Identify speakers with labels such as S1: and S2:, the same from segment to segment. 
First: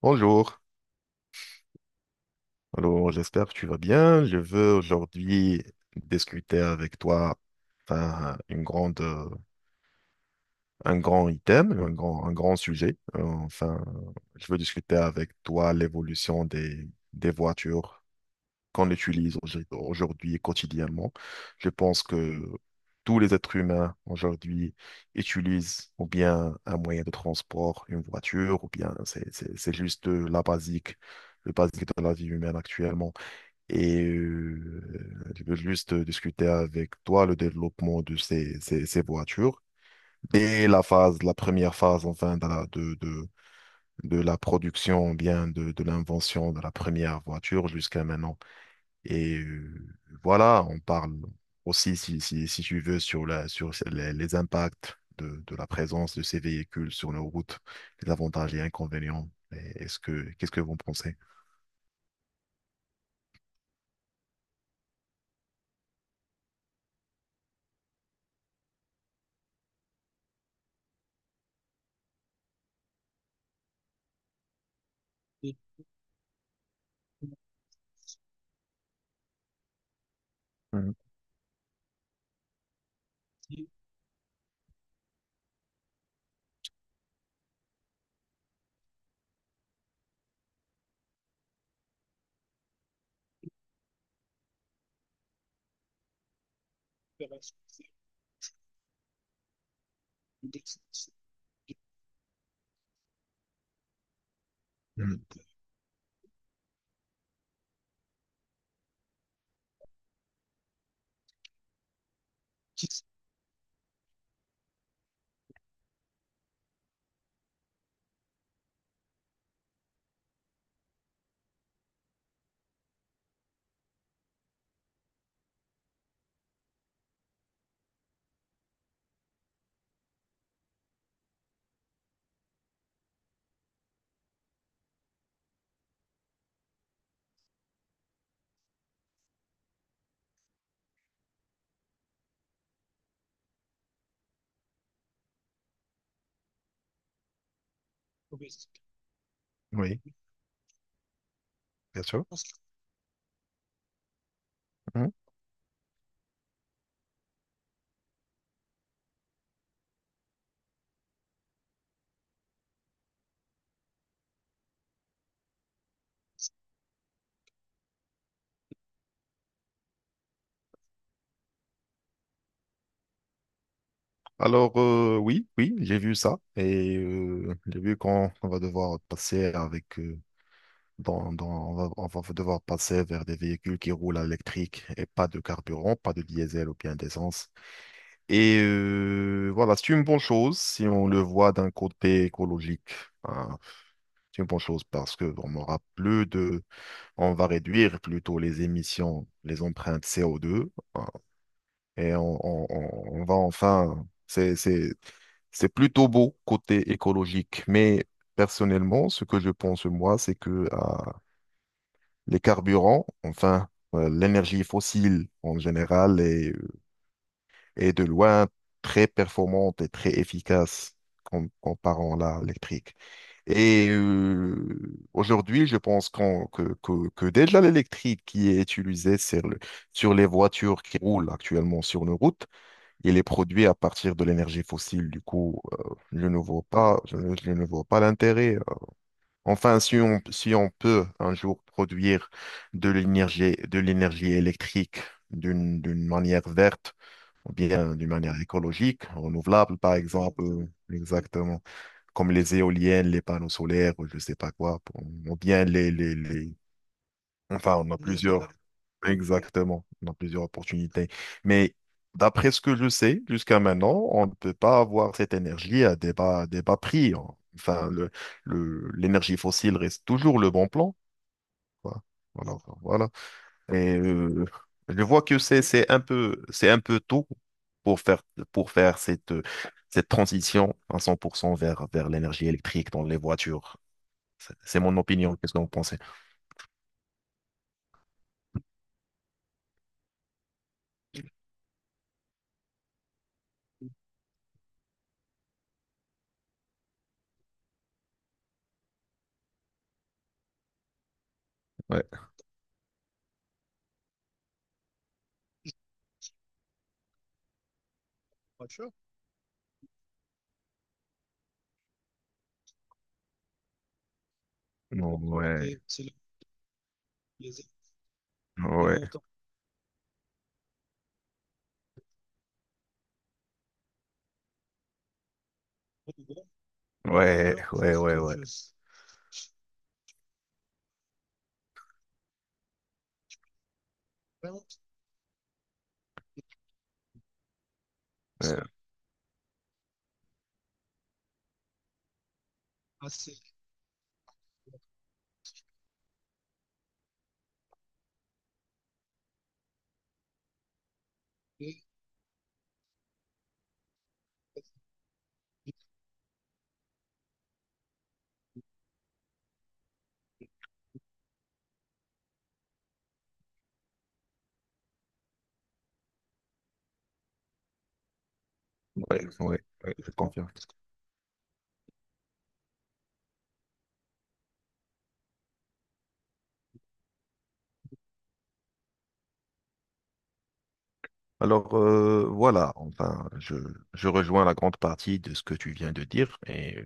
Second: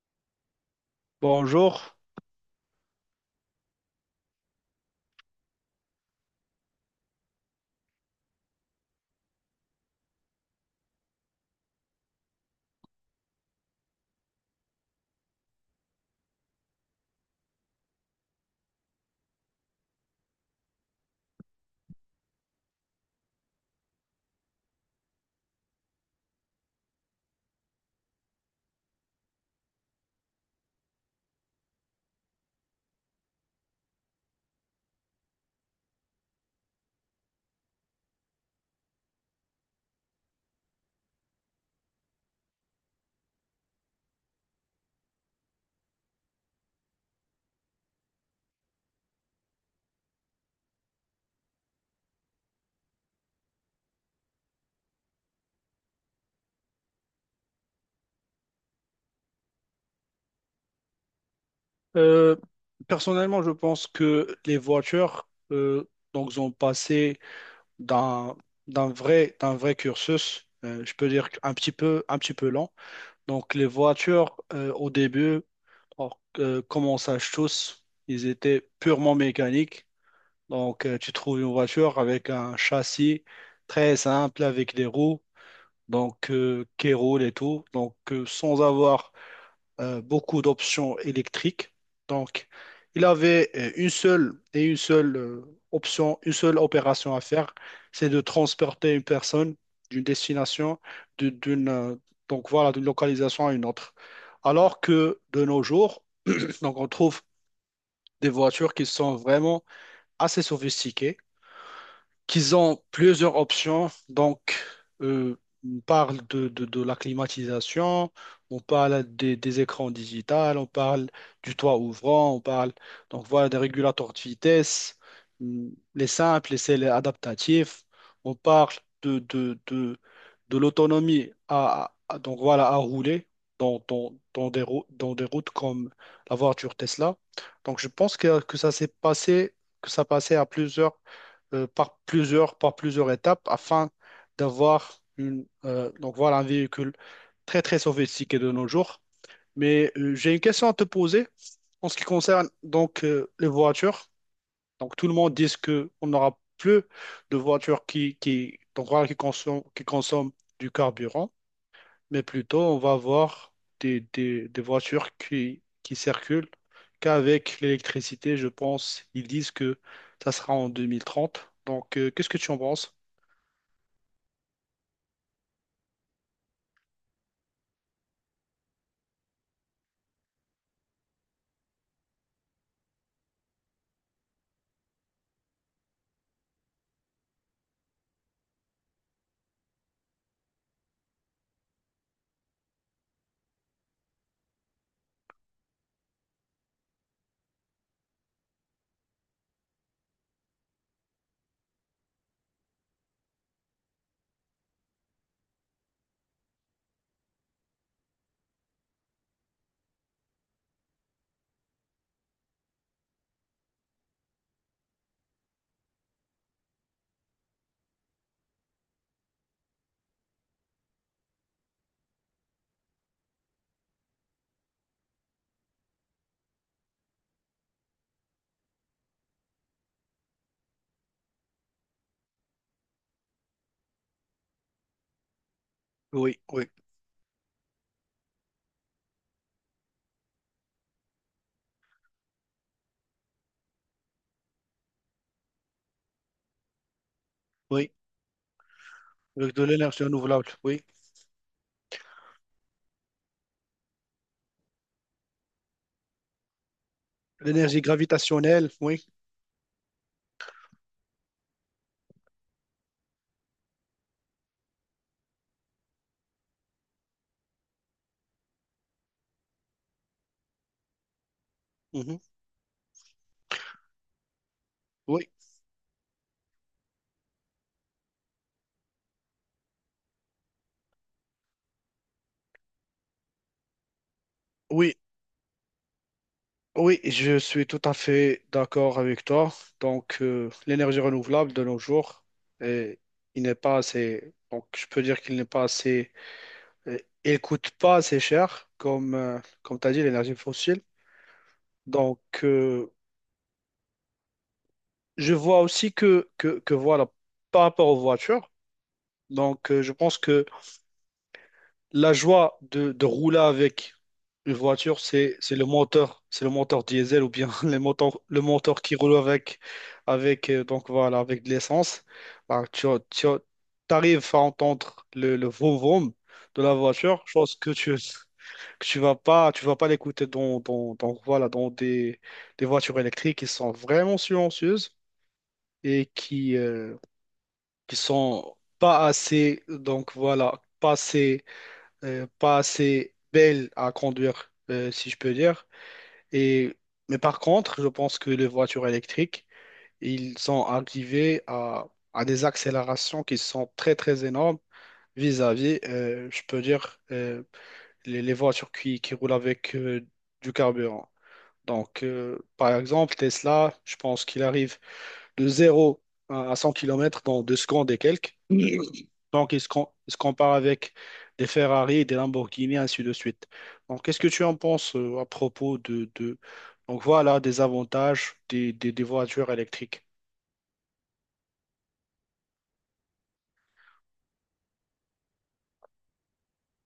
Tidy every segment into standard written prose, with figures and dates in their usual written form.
S1: Bonjour,
S2: Bonjour.
S1: alors j'espère que tu vas bien. Je veux aujourd'hui discuter avec toi une grande, un grand item, un grand sujet. Je veux discuter avec toi l'évolution des voitures qu'on utilise aujourd'hui quotidiennement. Je pense que tous les êtres humains aujourd'hui utilisent ou bien un moyen de transport, une voiture, ou bien c'est juste la basique, le basique de la vie humaine actuellement. Je veux juste discuter avec toi le développement de ces voitures. Dès la première phase, de la production, bien de l'invention de la première voiture jusqu'à maintenant. Et euh, voilà, on parle aussi, si tu veux, sur sur les impacts de la présence de ces véhicules sur nos routes, les avantages et inconvénients. Qu'est-ce que vous en pensez?
S2: Euh, personnellement, je pense que les voitures donc ont passé d'un d'un vrai cursus. Je peux dire un petit peu lent. Donc les voitures au début, or, comme on sache tous, ils étaient purement mécaniques. Donc
S1: Mhm.
S2: tu trouves une voiture avec un châssis très simple avec des roues donc qui roulent et tout. Donc sans avoir beaucoup d'options électriques. Donc, il avait une seule et une seule option, une seule opération à faire, c'est de transporter une personne d'une destination, de- d'une, euh, donc voilà, d'une localisation à une autre. Alors que
S1: Mhm.
S2: de nos jours, donc on trouve des voitures qui sont vraiment assez sophistiquées qu'ils ont plusieurs options. Donc, euh, on parle de la climatisation, on parle des écrans digitales, on parle du toit ouvrant, on parle donc voilà des régulateurs de vitesse, les simples, les celles adaptatifs. On parle de, de, de, de l'autonomie donc voilà à rouler dans dans des routes comme la voiture Tesla. Donc, je pense que ça s'est passé, que ça passait à plusieurs par plusieurs, par plusieurs étapes afin d'avoir donc voilà, un véhicule très, très sophistiqué de nos jours. Mais
S1: Oui,
S2: j'ai une question à te poser en ce
S1: bien
S2: qui
S1: sûr.
S2: concerne donc les voitures. Donc tout le monde dit que on n'aura plus de voitures donc, voilà, qui consomment du carburant, mais plutôt on va avoir des voitures qui circulent qu'avec l'électricité, je pense. Ils disent que ça sera en 2030. Donc, qu'est-ce que tu en penses?
S1: Alors, oui, j'ai vu ça et j'ai vu qu'on on va devoir passer avec, on va devoir passer vers des véhicules qui roulent à l'électrique et pas de carburant, pas de diesel ou bien d'essence. Voilà, c'est une bonne chose si on le voit d'un côté écologique, hein. C'est une bonne chose parce que on aura plus de, on va réduire plutôt les émissions, les empreintes CO2 et on va enfin. C'est plutôt beau côté écologique, mais personnellement, ce que je pense moi, c'est que les carburants, l'énergie fossile en général, est, est de loin très performante et très efficace comparant à l'électrique. Et aujourd'hui, je pense que déjà l'électrique qui est utilisée sur les voitures qui roulent actuellement sur nos routes, il est produit à partir de l'énergie fossile. Du coup, je ne
S2: Oui,
S1: vois
S2: oui,
S1: pas, je ne vois pas l'intérêt. Enfin, si on peut un jour produire de l'énergie électrique d'une manière verte, ou
S2: oui.
S1: bien d'une manière écologique,
S2: Avec de
S1: renouvelable, par
S2: l'énergie
S1: exemple,
S2: renouvelable, oui.
S1: exactement, comme les éoliennes, les panneaux solaires, ou je sais pas quoi, pour- ou bien les- Enfin,
S2: L'énergie
S1: on a plusieurs.
S2: gravitationnelle, oui.
S1: Exactement, on a plusieurs opportunités. Mais d'après ce que je sais, jusqu'à maintenant, on ne peut pas avoir cette énergie à des des bas prix, hein. Enfin, l'énergie fossile reste toujours le bon plan, quoi.
S2: Mhm.
S1: Voilà, enfin, voilà. Et je vois
S2: Oui,
S1: que c'est un peu tôt pour faire, pour faire cette, cette transition à 100% vers, vers l'énergie électrique dans les voitures. C'est
S2: oui,
S1: mon opinion. Qu'est-ce que vous pensez?
S2: oui, je suis tout à fait d'accord avec toi. Donc, l'énergie renouvelable de nos jours, euh, il n'est pas assez. Donc, je peux dire qu'il n'est pas assez. euh, il coûte pas assez cher, comme, comme tu as dit, l'énergie fossile.
S1: Ouais.
S2: Donc, je vois aussi que voilà, par rapport aux voitures, donc je pense que la joie de rouler avec une voiture,
S1: Ouais.
S2: c'est le moteur diesel ou bien les moteurs, le moteur qui
S1: Ouais.
S2: roule donc voilà, avec de l'essence. Bah, tu arrives à entendre le vroom vroom de la voiture, chose
S1: Ouais,
S2: que tu
S1: ouais, ouais, ouais.
S2: que tu vas pas l'écouter voilà des voitures électriques qui sont vraiment silencieuses et qui sont pas assez, donc voilà, pas assez, pas assez belles à conduire, si je peux dire. Et, mais par contre, je pense que les voitures électriques, ils sont arrivés à des accélérations qui sont très, très énormes vis-à-vis, je peux dire, les voitures qui roulent avec du carburant. Donc, par exemple, Tesla, je pense qu'il arrive de zéro à 100 km dans 2 secondes et quelques.
S1: Ouais, que je ouais, pense.
S2: Donc,
S1: Ouais, ouais, je
S2: il se
S1: confirme.
S2: compare avec des Ferrari, des Lamborghini, ainsi de suite. Donc, qu'est-ce que tu en penses à propos donc, voilà, des avantages des voitures électriques.
S1: Alors, voilà, je rejoins la grande partie de ce que tu viens de dire. Et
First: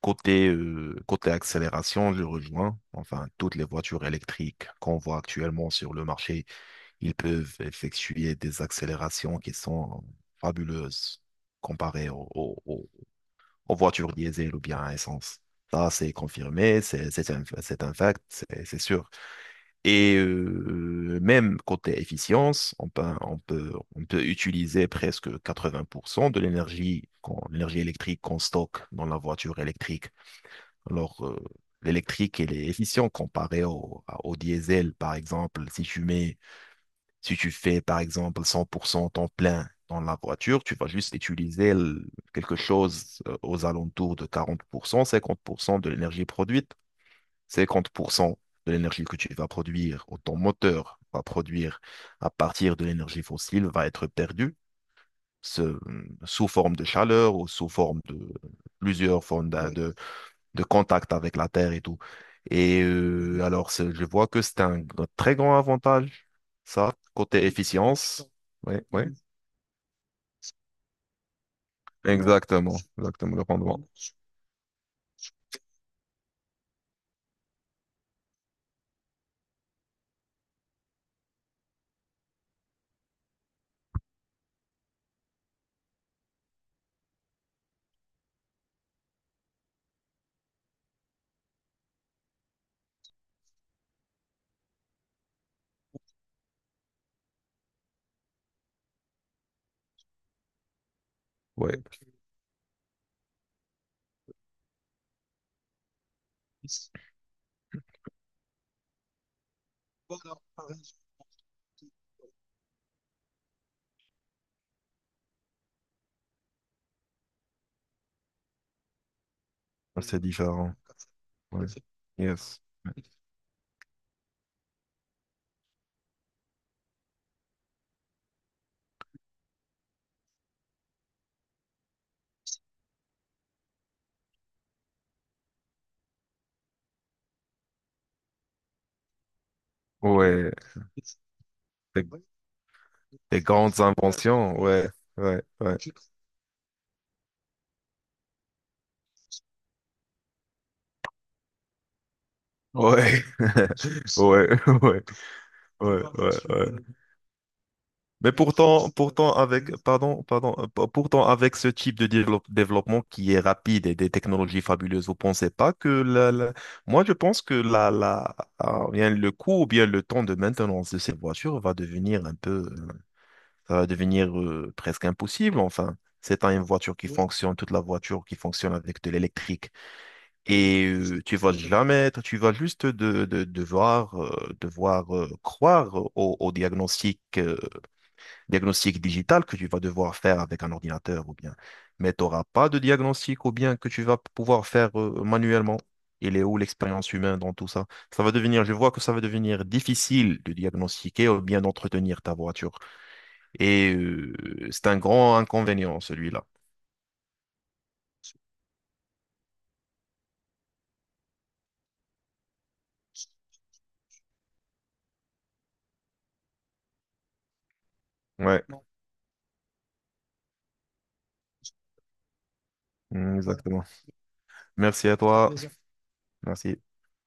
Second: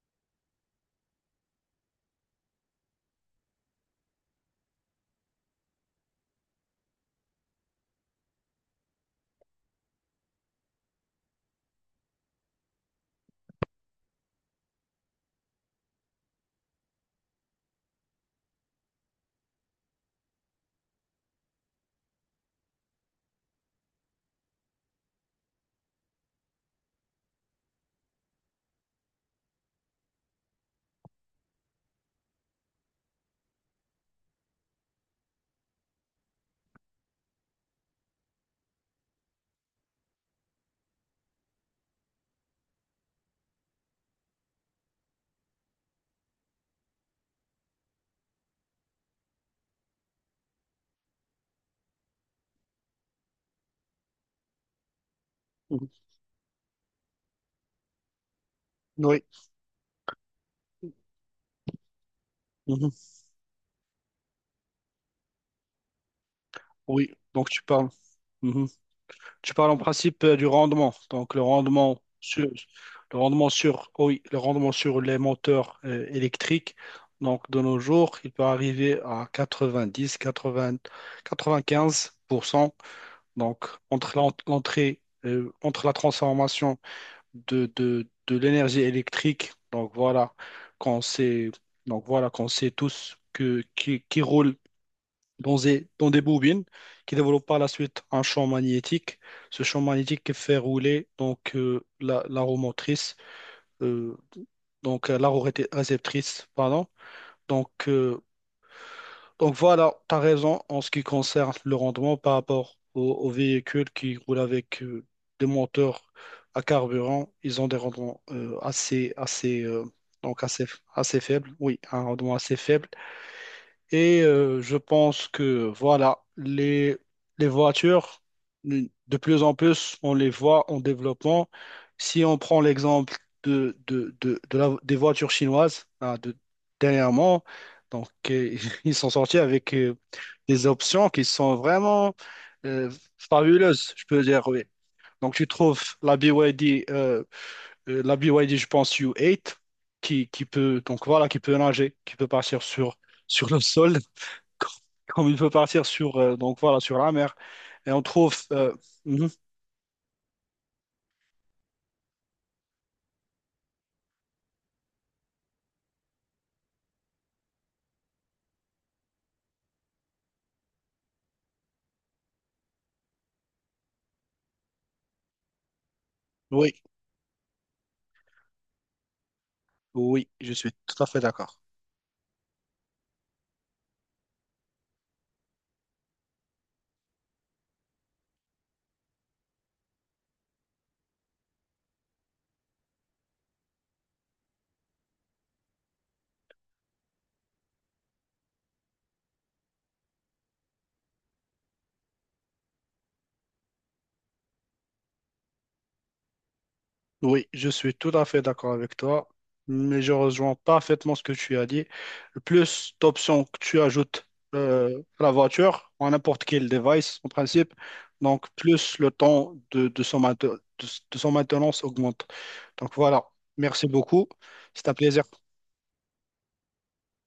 S1: côté, côté accélération, je rejoins. Enfin, toutes les voitures électriques qu'on voit actuellement sur le marché, ils peuvent effectuer des accélérations qui sont fabuleuses comparées aux voitures diesel ou bien à essence. Ça, c'est confirmé, c'est un fact, c'est sûr. Et même côté efficience, on peut utiliser presque 80% de l'énergie, l'énergie électrique qu'on stocke dans la voiture électrique. Alors, l'électrique, elle est efficiente comparée au diesel, par exemple. Si tu fais, par exemple, 100% temps plein dans la voiture, tu vas juste utiliser quelque chose aux alentours de 40%, 50% de l'énergie produite. 50% de l'énergie que tu vas produire, ou ton moteur va produire à partir de l'énergie fossile, va être perdue ce-
S2: Mhm.
S1: sous forme de chaleur ou sous forme de
S2: Oui.
S1: plusieurs formes de contact avec la Terre et tout. Et
S2: Mhm.
S1: alors, je vois que c'est un très grand avantage, ça,
S2: Oui,
S1: côté
S2: donc tu parles.
S1: efficience.
S2: Mhm.
S1: Oui, oui,
S2: Tu parles en principe du rendement. Donc,
S1: exactement, exactement, le rendement.
S2: oh oui, le rendement sur les moteurs électriques. Donc, de nos jours, il peut arriver à 90, 80, 95%. Donc, entre l'entrée, entre la transformation de l'énergie électrique. Donc, voilà, quand c'est, donc, voilà, qu'on sait tous que, qui roule dans des bobines qui développent par la suite un champ magnétique. Ce champ magnétique qui fait rouler donc
S1: Oui,
S2: la roue motrice, euh, donc la réceptrice, pardon. Donc, euh, donc voilà, tu as raison en ce qui concerne le rendement par rapport aux, aux véhicules qui roulent avec des moteurs à carburant. Ils ont des rendements
S1: c'est
S2: donc assez,
S1: différent.
S2: assez faibles.
S1: Ouais.
S2: Oui, un rendement assez
S1: Yes.
S2: faible. Et je pense que voilà, les voitures, de plus en plus, on les voit en développement. Si on prend l'exemple de des voitures chinoises hein, de, dernièrement, donc ils sont sortis avec
S1: Ouais.
S2: des options qui sont
S1: c'est
S2: vraiment euh,
S1: Des grandes
S2: fabuleuses, je peux dire,
S1: inventions,
S2: oui.
S1: ouais,
S2: Donc,
S1: ouais,
S2: tu
S1: ouais.
S2: trouves la BYD, la BYD, je pense, U8, qui peut, donc voilà, qui peut nager, qui peut partir sur,
S1: Ouais,
S2: sur le sol.
S1: ouais, ouais,
S2: Comme il peut partir
S1: ouais,
S2: sur,
S1: ouais,
S2: donc
S1: ouais.
S2: voilà, sur la mer. Et on
S1: Mais
S2: trouve.
S1: pourtant,
S2: Mhm.
S1: pardon, pardon, pourtant avec ce type de développement qui est rapide et des technologies fabuleuses, vous pensez pas que moi je pense que bien le coût ou bien le temps de maintenance de ces voitures va devenir un peu, ça va devenir presque impossible. Enfin, c'est pas une
S2: Oui,
S1: voiture qui fonctionne, toute la voiture qui fonctionne avec de l'électrique.
S2: oui, je suis
S1: Et
S2: tout à fait
S1: tu vas
S2: d'accord.
S1: jamais, tu vas juste devoir, devoir croire au diagnostic, diagnostic digital que tu vas devoir faire avec un ordinateur ou bien. Mais tu n'auras pas de diagnostic ou bien que tu vas pouvoir faire manuellement. Il est où l'expérience humaine dans tout ça? Ça va devenir, je vois que ça va devenir difficile de diagnostiquer ou bien d'entretenir ta voiture. Et c'est un grand inconvénient, celui-là.
S2: Oui, je suis tout à fait d'accord avec toi, mais je rejoins parfaitement ce que tu as dit. Plus d'options que tu ajoutes à la voiture, à n'importe quel device en principe, donc
S1: Ouais,
S2: plus le temps de son maintenance augmente. Donc voilà,
S1: mm, exactement.
S2: merci beaucoup, c'est un
S1: Merci à
S2: plaisir.
S1: toi. Merci.